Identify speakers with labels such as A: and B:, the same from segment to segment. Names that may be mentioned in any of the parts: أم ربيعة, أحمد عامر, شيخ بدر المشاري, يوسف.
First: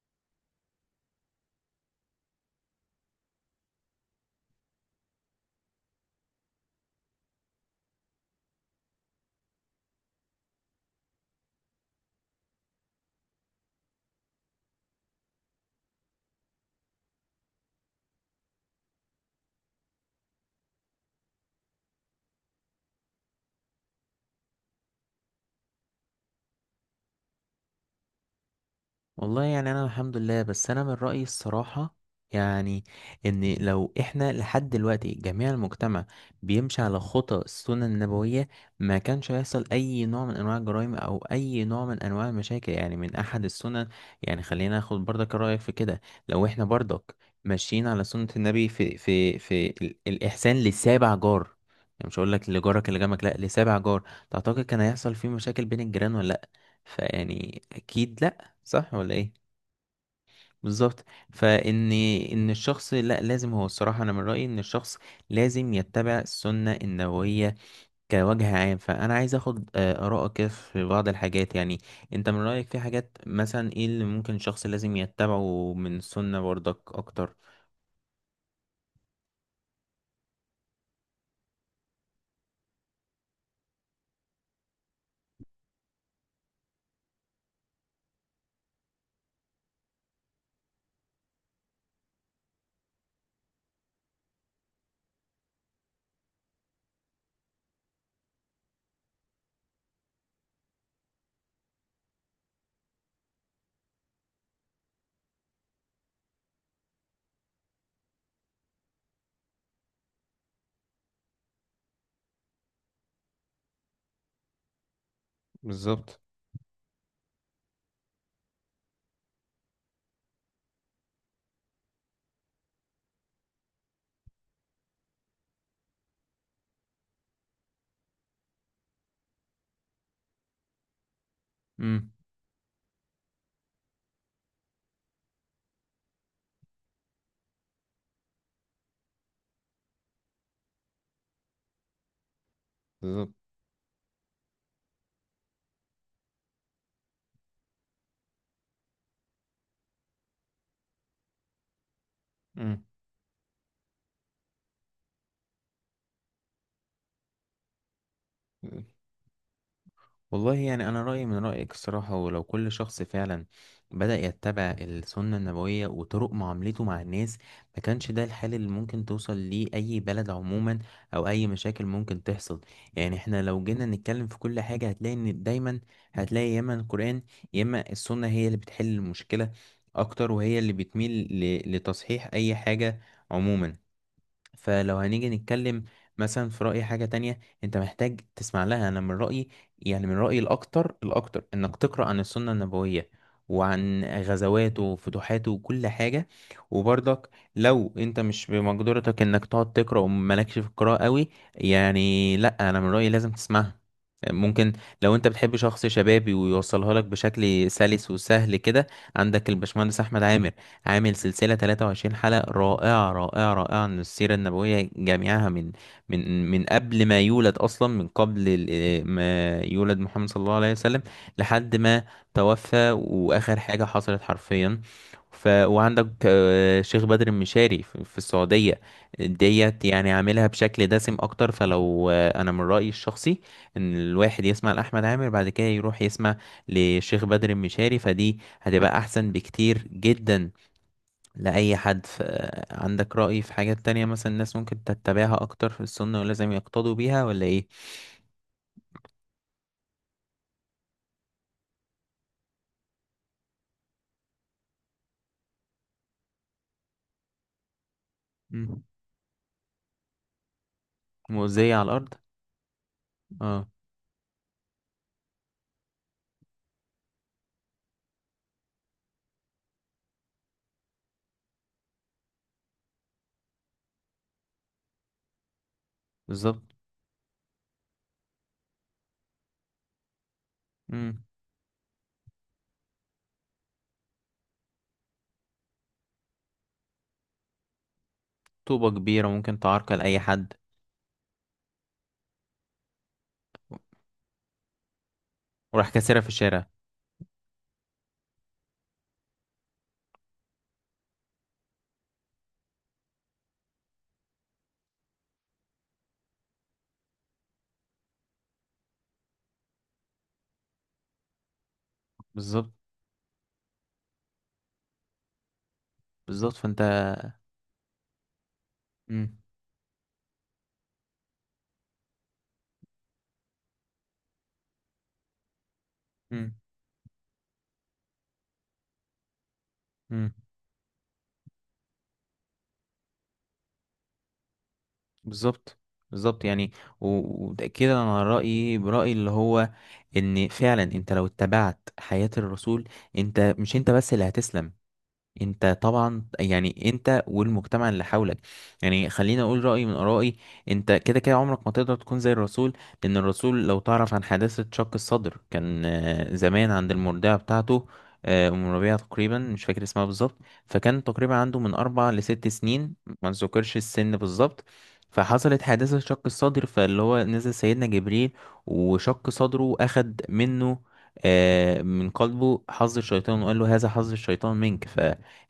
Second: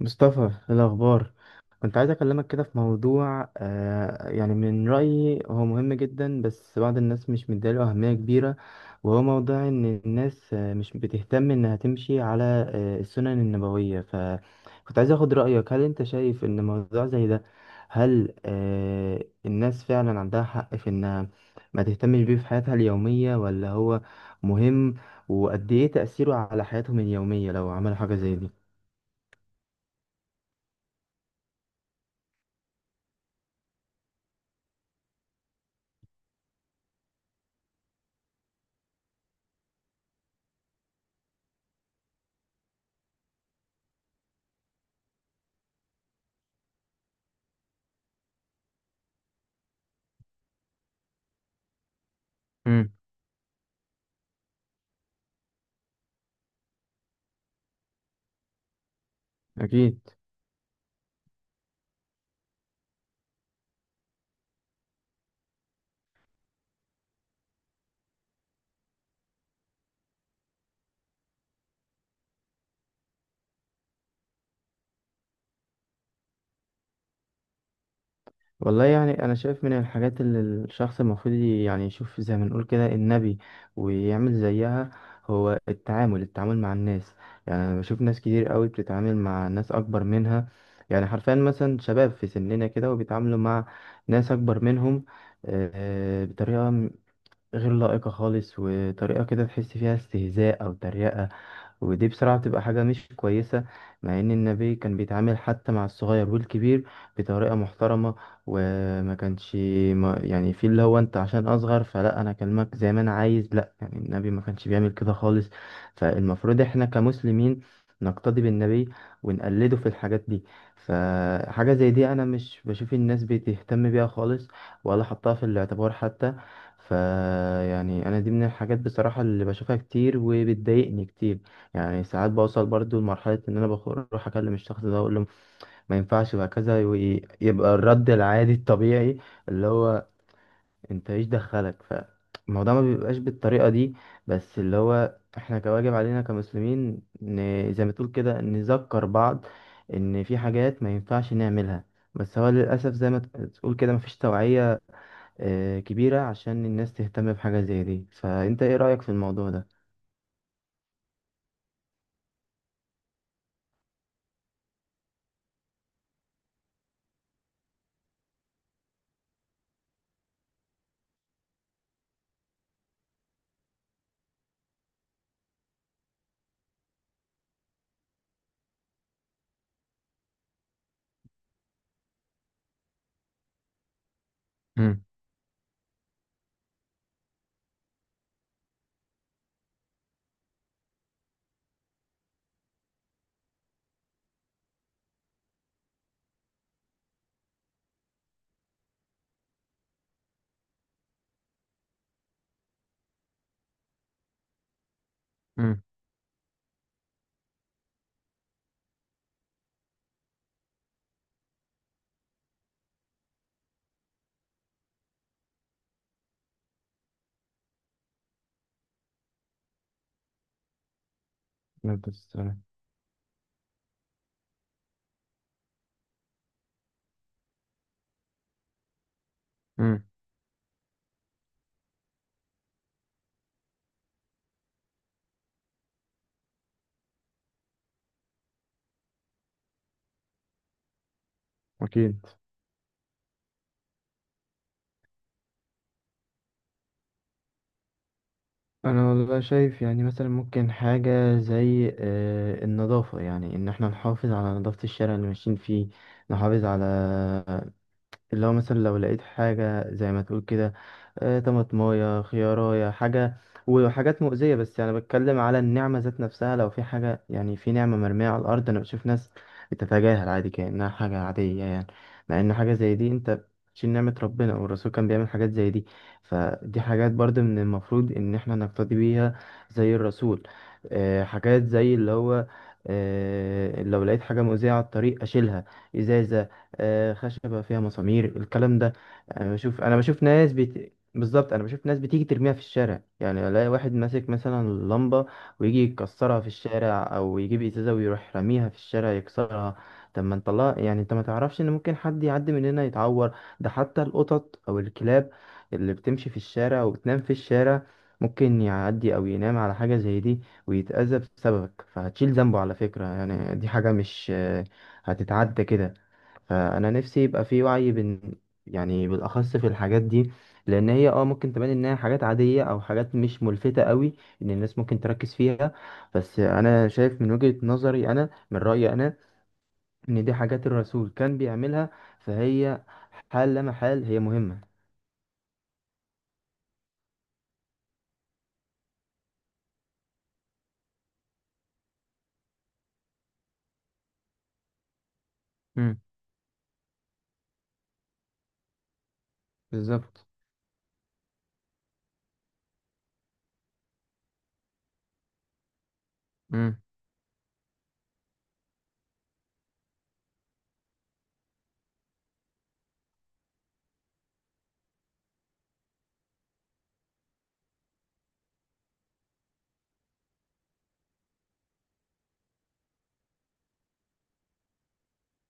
A: مصطفى، إيه الأخبار؟ كنت عايز أكلمك كده في موضوع، يعني من رأيي هو مهم جدا. بس بعض الناس مش مديله أهمية كبيرة. وهو موضوع إن الناس مش بتهتم إنها تمشي على السنن النبوية. فكنت عايز أخد رأيك، هل أنت شايف إن موضوع زي ده، هل الناس فعلا عندها حق في إنها ما تهتمش بيه في حياتها اليومية، ولا هو مهم؟ وقد إيه تأثيره على حياتهم اليومية لو عملوا حاجة زي دي؟
B: والله يعني انا الحمد لله، بس انا من رأيي الصراحة يعني ان لو احنا لحد دلوقتي جميع المجتمع بيمشي على خطى السنة النبوية، ما كانش هيحصل اي نوع من انواع الجرائم او اي نوع من انواع المشاكل، يعني من احد السنن. يعني خلينا ناخد برضك رأيك في كده. لو احنا برضك ماشيين على سنة النبي في الاحسان لسابع جار، يعني مش هقول لك لجارك
A: امم.
B: اللي جنبك، لا، لسابع جار. تعتقد كان هيحصل فيه مشاكل بين الجيران ولا لا؟ فيعني اكيد لا. صح ولا ايه؟
A: اكيد.
B: بالظبط. فان ان الشخص لا لازم، هو الصراحه انا من رايي ان الشخص لازم يتبع السنه النبويه كوجه عام. فانا عايز اخد ارائك كده في بعض الحاجات، يعني انت من رايك في حاجات مثلا ايه اللي ممكن الشخص لازم يتبعه من السنه برضك اكتر؟
A: والله يعني أنا شايف من الحاجات اللي الشخص المفروض يعني يشوف زي ما نقول كده النبي ويعمل زيها، هو التعامل مع الناس. يعني أنا بشوف ناس كتير قوي بتتعامل مع ناس أكبر منها، يعني حرفيا مثلا شباب في سننا كده وبيتعاملوا مع ناس أكبر منهم، بطريقة غير لائقة خالص، وطريقة كده تحس فيها استهزاء أو تريقة. ودي بصراحة بتبقى حاجة مش كويسة. مع إن النبي كان بيتعامل حتى مع الصغير والكبير بطريقة محترمة، وما كانش ما يعني في اللي هو أنت عشان أصغر فلا، أنا أكلمك زي ما أنا عايز، لا. يعني النبي ما كانش بيعمل كده خالص.
B: بالظبط.
A: فالمفروض إحنا كمسلمين نقتدي بالنبي ونقلده في الحاجات دي. فحاجة زي دي أنا مش بشوف الناس بتهتم بيها خالص، ولا حطها في الاعتبار حتى. فيعني انا دي من الحاجات بصراحة اللي بشوفها كتير وبتضايقني كتير. يعني
B: امم.
A: ساعات بوصل برضو لمرحلة ان انا بروح اكلم الشخص ده اقول له ما ينفعش يبقى كذا، ويبقى الرد العادي الطبيعي اللي هو انت ايش دخلك فالموضوع. ما بيبقاش
B: بالظبط.
A: بالطريقة دي. بس اللي هو احنا كواجب علينا كمسلمين زي ما تقول كده نذكر بعض ان في حاجات ما ينفعش نعملها. بس هو
B: امم.
A: للأسف زي ما تقول كده مفيش توعية كبيرة عشان الناس تهتم بحاجة زي دي. فأنت إيه رأيك في الموضوع ده؟
B: والله يعني أنا رأيي من رأيك الصراحة، ولو كل شخص فعلا بدأ يتبع السنة النبوية وطرق معاملته مع الناس، ما كانش ده الحال اللي ممكن توصل ليه أي بلد عموما، أو أي مشاكل ممكن تحصل. يعني احنا لو جينا نتكلم في كل حاجة، هتلاقي إن دايما هتلاقي يا إما القرآن يا إما السنة هي اللي بتحل المشكلة أكتر، وهي اللي بتميل لتصحيح أي حاجة عموما. فلو
A: امم.
B: هنيجي نتكلم مثلا في رأي حاجة تانية انت محتاج تسمع لها، انا من رأيي، يعني من رأيي الاكتر انك تقرأ عن السنة النبوية وعن غزواته وفتوحاته وكل حاجة. وبرضك لو انت مش بمقدرتك انك تقعد تقرأ ومالكش في القراءة قوي، يعني لا، انا من رأيي لازم تسمعها. ممكن لو انت بتحب
A: امم.
B: شخص شبابي ويوصلها لك بشكل سلس وسهل كده، عندك البشمهندس احمد عامر، عامل سلسلة 23 حلقة رائعة عن السيرة النبوية جميعها، من قبل ما يولد أصلا، من قبل ال- آه، ما يولد محمد صلى الله عليه وسلم لحد ما
A: نبدأ السؤال.
B: توفى وآخر حاجة حصلت حرفيا. وعندك شيخ بدر المشاري في السعودية، ديت
A: امم.
B: يعني عاملها بشكل دسم أكتر. فلو أنا من رأيي الشخصي إن الواحد يسمع لأحمد عامر بعد كده يروح يسمع لشيخ بدر المشاري، فدي هتبقى أحسن بكتير جدا لأي حد.
A: اكيد.
B: عندك رأي في حاجات تانية مثلا الناس ممكن تتبعها أكتر في السنة ولازم يقتضوا بيها ولا إيه؟
A: أنا والله شايف يعني مثلا ممكن حاجة زي النظافة، يعني إن إحنا نحافظ على نظافة الشارع اللي ماشيين فيه، نحافظ على اللي هو مثلا
B: مم.
A: لو لقيت حاجة زي ما تقول كده،
B: مؤذية على الأرض؟
A: طماطماية خياراية حاجة
B: اه.
A: وحاجات مؤذية. بس يعني بتكلم على النعمة ذات نفسها، لو في حاجة يعني في نعمة مرمية على الأرض، أنا بشوف ناس بتتجاهل عادي كأنها حاجة عادية يعني. مع إن حاجة زي دي أنت بتشيل نعمة ربنا، والرسول كان بيعمل حاجات زي دي.
B: بالظبط.
A: فدي حاجات برضه من المفروض إن إحنا نقتدي بيها زي الرسول.
B: مم.
A: حاجات زي اللي هو لو لقيت حاجة مؤذية على الطريق أشيلها. إزاي؟ خشبة فيها مسامير، الكلام
B: طوبة
A: ده.
B: كبيرة
A: انا
B: ممكن
A: بشوف انا
B: تعرقل أي
A: بشوف
B: حد.
A: ناس بت... بالظبط، انا بشوف ناس بتيجي ترميها في الشارع، يعني الاقي واحد ماسك مثلا لمبة ويجي
B: وراح كاسرها في
A: يكسرها في
B: الشارع.
A: الشارع، او يجيب ازازة ويروح راميها في الشارع يكسرها. طب ما انت الله، يعني انت ما تعرفش ان ممكن حد يعدي من هنا يتعور؟ ده حتى القطط او الكلاب اللي بتمشي في الشارع وبتنام في الشارع ممكن يعدي او ينام على حاجة زي دي ويتأذى بسببك، فهتشيل ذنبه
B: بالظبط.
A: على فكرة. يعني دي حاجة مش هتتعدى كده.
B: بالظبط فأنت.
A: فانا نفسي يبقى في وعي بين، يعني
B: مم.
A: بالاخص في الحاجات دي. لان هي ممكن تبان انها حاجات عاديه او حاجات مش ملفته قوي ان الناس ممكن تركز فيها. بس
B: مم.
A: انا شايف من وجهه نظري، انا من رايي انا، ان
B: مم.
A: دي حاجات الرسول كان بيعملها، فهي حال لا محال هي مهمه.
B: بالظبط. بالظبط يعني. وتأكيدا على رأيي برأيي اللي هو إن فعلا أنت لو اتبعت حياة الرسول، أنت مش أنت بس اللي هتسلم، انت
A: مم.
B: طبعا يعني انت والمجتمع اللي حولك. يعني خليني اقول رأيي من
A: بالظبط.
B: آرائي، انت كده كده عمرك ما تقدر تكون زي الرسول. لان الرسول لو تعرف عن حادثة شق الصدر، كان زمان
A: مم.
B: عند المرضعة بتاعته، ام ربيعة تقريبا، مش فاكر اسمها بالظبط. فكان تقريبا عنده من اربع لست سنين، ما نذكرش السن بالظبط. فحصلت حادثة شق الصدر، فاللي هو نزل سيدنا جبريل وشق صدره، أخد منه من قلبه حظ الشيطان وقال له هذا حظ الشيطان منك. ف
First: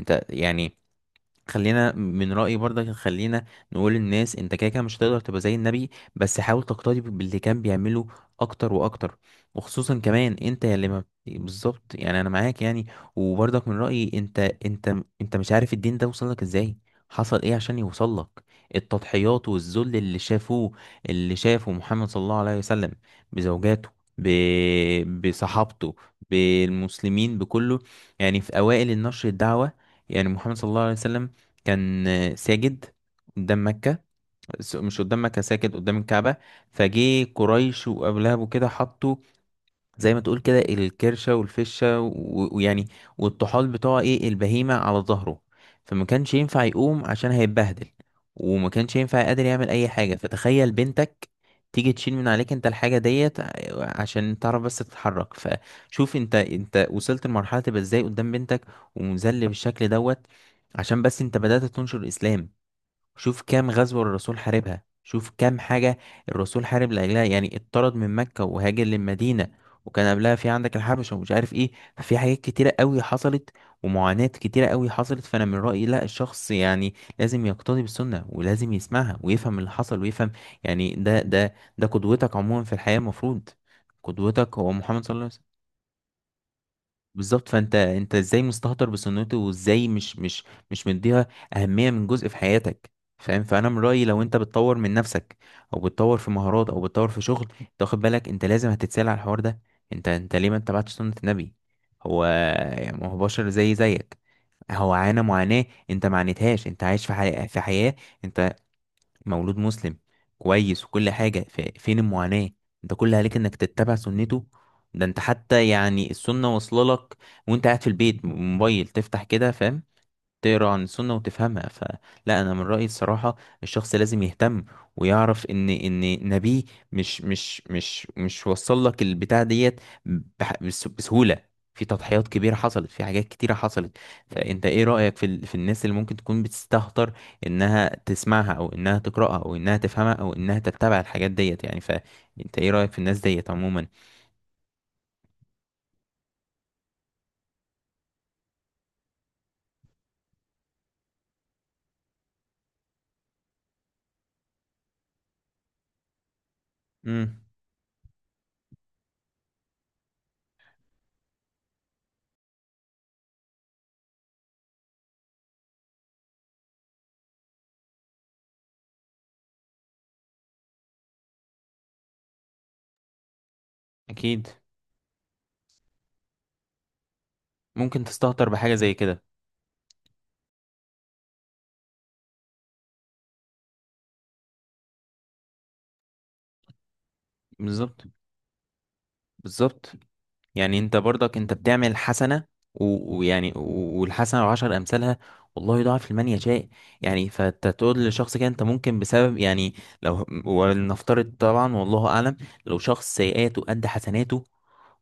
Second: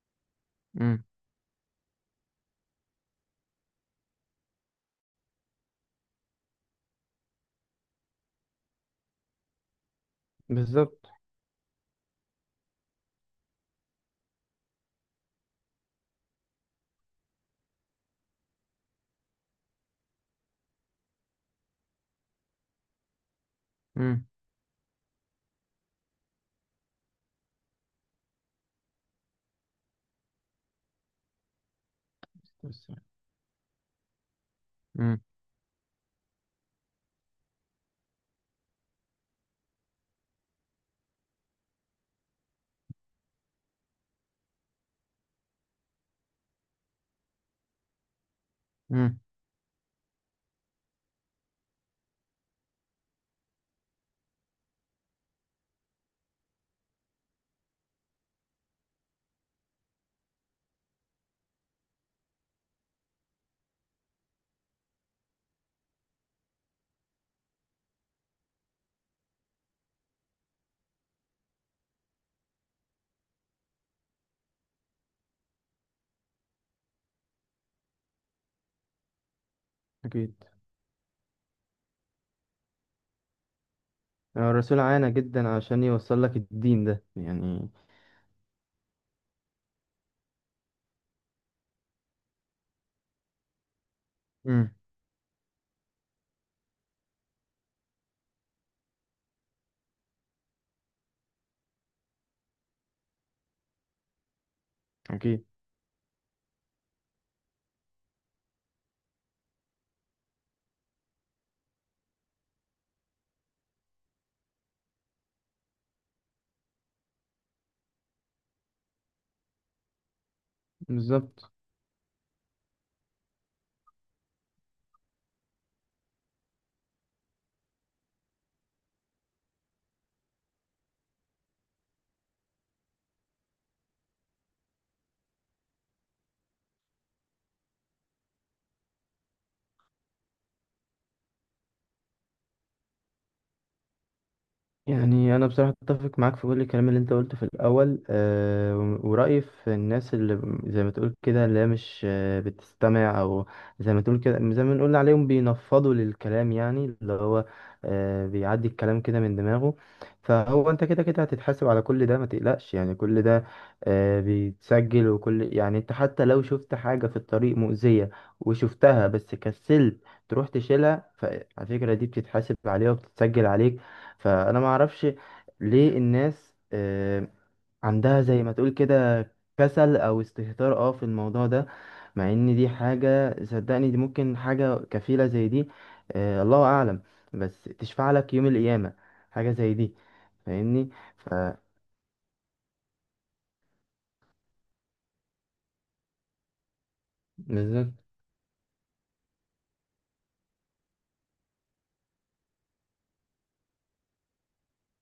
B: انت يعني
A: مم.
B: خلينا من رأيي برضك، خلينا نقول للناس انت كده كده مش هتقدر تبقى زي النبي، بس حاول تقتدي باللي كان بيعمله اكتر واكتر. وخصوصا كمان انت اللي ما
A: بالظبط.
B: بت- بالظبط يعني انا معاك يعني. وبرضك من رأيي انت انت مش عارف الدين ده وصل لك ازاي، حصل ايه عشان يوصل لك. التضحيات والذل اللي شافوه، اللي شافه محمد صلى الله عليه وسلم، بزوجاته،
A: مم.
B: ب... بصحابته، بالمسلمين، بكله. يعني في اوائل النشر الدعوة، يعني محمد صلى الله عليه وسلم كان ساجد
A: بس.
B: قدام مكة، س- مش
A: مم.
B: قدام مكة ساجد قدام الكعبة. فجه قريش وأبو لهب وكده، حطوا زي ما تقول كده الكرشة والفشة و- ويعني والطحال بتوع ايه البهيمة على ظهره. فما كانش ينفع يقوم عشان هيتبهدل، وما كانش
A: مم.
B: ينفع قادر يعمل اي حاجة. فتخيل بنتك تيجي تشيل من عليك انت الحاجة ديت عشان تعرف بس تتحرك. فشوف انت وصلت لمرحلة تبقى ازاي قدام بنتك، ومذل بالشكل دوت، عشان بس انت بدأت تنشر الاسلام. شوف كام غزوة الرسول حاربها، شوف كام حاجة الرسول حارب لأجلها. يعني اتطرد من مكة وهاجر للمدينة، وكان قبلها في عندك الحبشة ومش عارف ايه. ففي حاجات كتيرة قوي حصلت، ومعاناة كتيرة قوي حصلت. فأنا من رأيي لا، الشخص يعني لازم يقتدي بالسنة ولازم يسمعها ويفهم اللي حصل ويفهم.
A: اكيد.
B: يعني ده قدوتك عموما في الحياة، المفروض قدوتك هو
A: الرسول
B: محمد
A: عانى
B: صلى الله عليه وسلم.
A: جدا عشان يوصل لك الدين ده
B: بالظبط
A: يعني.
B: فانت ازاي مستهتر بسنته، وازاي مش مديها اهميه من جزء في حياتك؟ فاهم. فانا من رايي لو انت
A: مم.
B: بتطور من نفسك، او بتطور في مهارات، او بتطور في شغل، انت واخد بالك انت لازم هتتسال على الحوار ده. انت ليه ما اتبعتش سنه النبي؟ هو يعني ما هو بشر زيك، هو عانى
A: أكيد.
B: معاناه انت ما عانيتهاش. انت عايش في حياه، انت مولود مسلم كويس وكل حاجة، فين المعاناة؟ انت كل عليك انك تتبع سنته. ده انت حتى يعني السنة واصلة لك وانت قاعد في البيت، موبايل تفتح كده، فاهم، تقرا عن السنة
A: بالظبط.
B: وتفهمها. فلا، انا من رأيي الصراحة الشخص لازم يهتم ويعرف ان نبيه مش وصل لك البتاع ديت بسهولة. في تضحيات كبيرة حصلت، في حاجات كتيرة حصلت. فانت ايه رأيك في الناس اللي ممكن تكون بتستهتر انها تسمعها، او انها تقرأها، او انها تفهمها، او انها تتبع الحاجات ديت؟ يعني فانت ايه رأيك في الناس ديت عموما؟
A: يعني انا بصراحه اتفق معاك في كل الكلام اللي انت قلته في الاول. ورايي في الناس اللي زي ما تقول كده، اللي هي مش بتستمع، او زي ما تقول كده، زي ما نقول عليهم بينفضوا للكلام، يعني اللي
B: امم.
A: هو بيعدي الكلام كده من دماغه. فهو انت كده كده هتتحاسب على كل ده، ما تقلقش، يعني كل ده بيتسجل. وكل، يعني انت حتى لو شفت حاجه في الطريق مؤذيه وشفتها بس كسلت تروح تشيلها، فعلى فكره دي بتتحاسب عليها وبتتسجل عليك.
B: اكيد.
A: فانا ما اعرفش ليه الناس
B: ممكن
A: عندها زي
B: تستهتر
A: ما تقول
B: بحاجة زي كده.
A: كده كسل او استهتار في الموضوع ده. مع ان دي حاجة، صدقني دي ممكن حاجة كفيلة زي دي، الله اعلم، بس
B: بالظبط.
A: تشفع لك يوم القيامة. حاجة زي
B: بالظبط
A: دي،
B: يعني.
A: فاهمني.
B: انت
A: ف
B: برضك انت بتعمل حسنة، والحسنة وعشر امثالها، والله يضاعف لمن يشاء. يعني فانت
A: بالظبط.
B: تقول لشخص كده انت ممكن بسبب يعني، لو ولنفترض طبعا والله اعلم، لو شخص سيئاته قد حسناته،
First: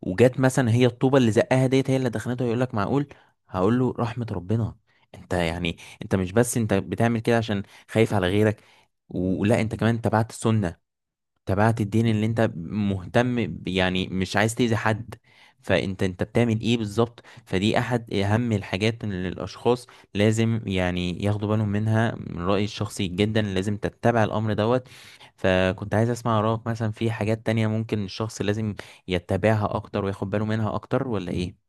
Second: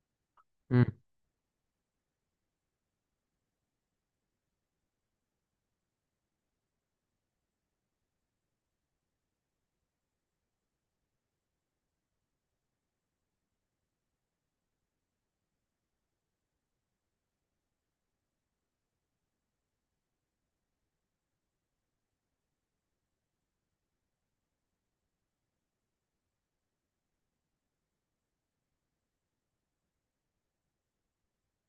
B: وجات مثلا هي الطوبة اللي زقها ديت هي اللي دخلته، يقول لك معقول؟ هقول له رحمة ربنا. انت يعني انت مش بس انت بتعمل كده عشان خايف على غيرك، ولا انت كمان تبعت السنة، تبعت الدين اللي انت مهتم يعني مش عايز تأذي حد. فانت بتعمل ايه بالظبط؟ فدي احد اهم الحاجات اللي الاشخاص لازم يعني ياخدوا بالهم منها. من رأيي الشخصي جدا لازم تتبع الامر دوت. فكنت عايز اسمع رأيك مثلا في حاجات تانية ممكن الشخص لازم يتبعها اكتر وياخد باله منها اكتر، ولا ايه؟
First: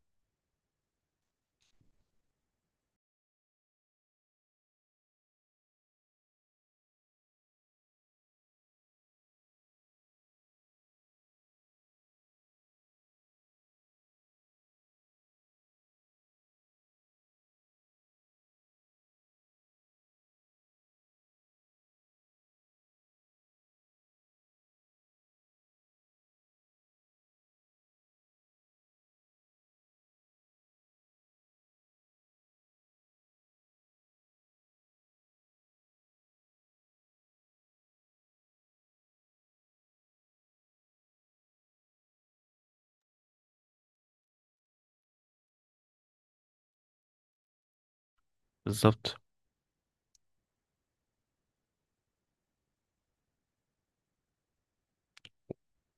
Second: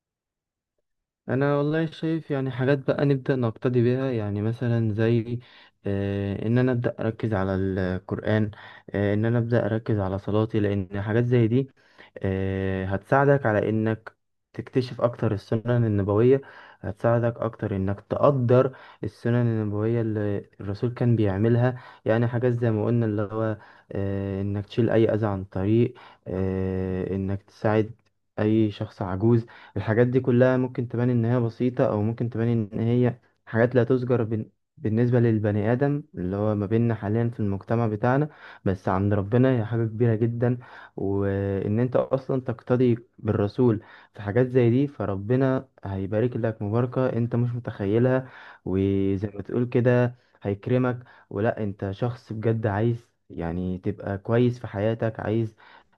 A: انا والله شايف يعني حاجات بقى نبدا نقتدي بيها، يعني مثلا زي ان انا ابدا اركز على القران. ان انا ابدا اركز على صلاتي، لان حاجات زي دي هتساعدك على انك تكتشف اكتر السنن النبويه. هتساعدك اكتر انك تقدر السنن النبويه اللي الرسول كان بيعملها. يعني حاجات زي ما قلنا اللي هو انك تشيل اي اذى عن الطريق، انك تساعد اي شخص عجوز. الحاجات دي كلها ممكن تبان إن هي بسيطة، أو ممكن تبان إن هي حاجات لا تذكر بالنسبة للبني آدم اللي هو ما بيننا حاليا في المجتمع بتاعنا. بس عند ربنا هي حاجة كبيرة جدا. وإن أنت أصلا تقتدي بالرسول في حاجات زي دي، فربنا هيبارك لك مباركة أنت مش متخيلها.
B: بالظبط.
A: وزي ما تقول كده هيكرمك. ولا أنت شخص بجد عايز يعني تبقى كويس في حياتك، عايز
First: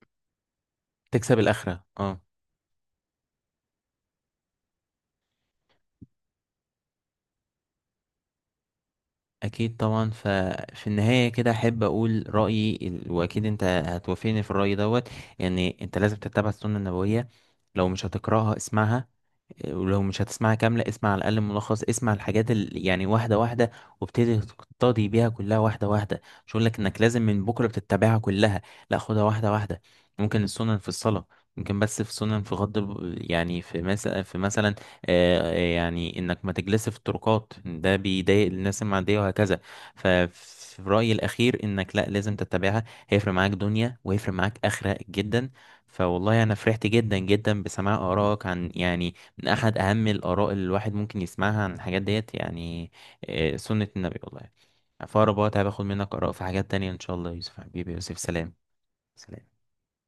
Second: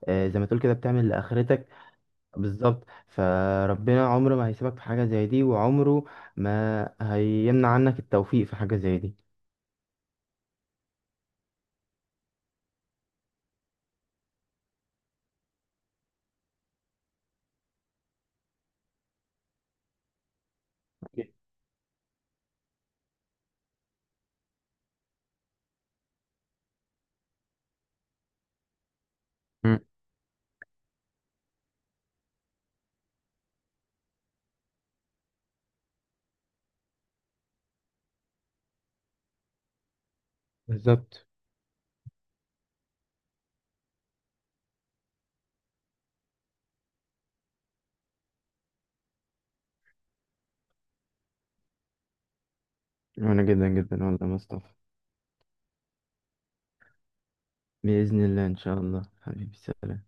A: زي ما تقول كده بتعمل
B: تكسب
A: لآخرتك.
B: الاخرة، اه.
A: بالظبط. فربنا عمره ما هيسيبك في حاجة زي دي، وعمره ما هيمنع عنك التوفيق في حاجة زي دي.
B: اكيد طبعا. ففي النهايه كده احب اقول رايي واكيد انت هتوافقني في الراي دوت. يعني انت لازم تتبع السنه النبويه، لو مش هتقراها اسمعها، ولو مش هتسمعها كاملة اسمع على الأقل ملخص. اسمع الحاجات يعني واحدة واحدة، وابتدي تقتدي بيها كلها واحدة واحدة. مش هقولك إنك لازم من بكرة بتتبعها كلها، لا، خدها واحدة
A: مم.
B: واحدة. ممكن السنن في الصلاة، ممكن بس في سنن في يعني في مثلا يعني انك ما تجلس في الطرقات، ده بيضايق الناس المعدية، وهكذا. ففي رأيي
A: بالظبط.
B: الأخير انك لا لازم تتبعها، هيفرق معاك دنيا وهيفرق معاك آخرة جدا. فوالله انا فرحت جدا بسماع آرائك عن يعني من أحد أهم الآراء اللي الواحد ممكن يسمعها عن الحاجات ديت، يعني
A: وانا جدا
B: سنة
A: جدا
B: النبي
A: والله يا
B: والله.
A: مصطفى.
B: فأقرب وقت هباخد منك آراء في حاجات تانية إن شاء الله. يا يوسف حبيبي، يا يوسف،
A: بإذن الله،
B: سلام.
A: إن شاء الله حبيبي،
B: سلام.
A: سلام.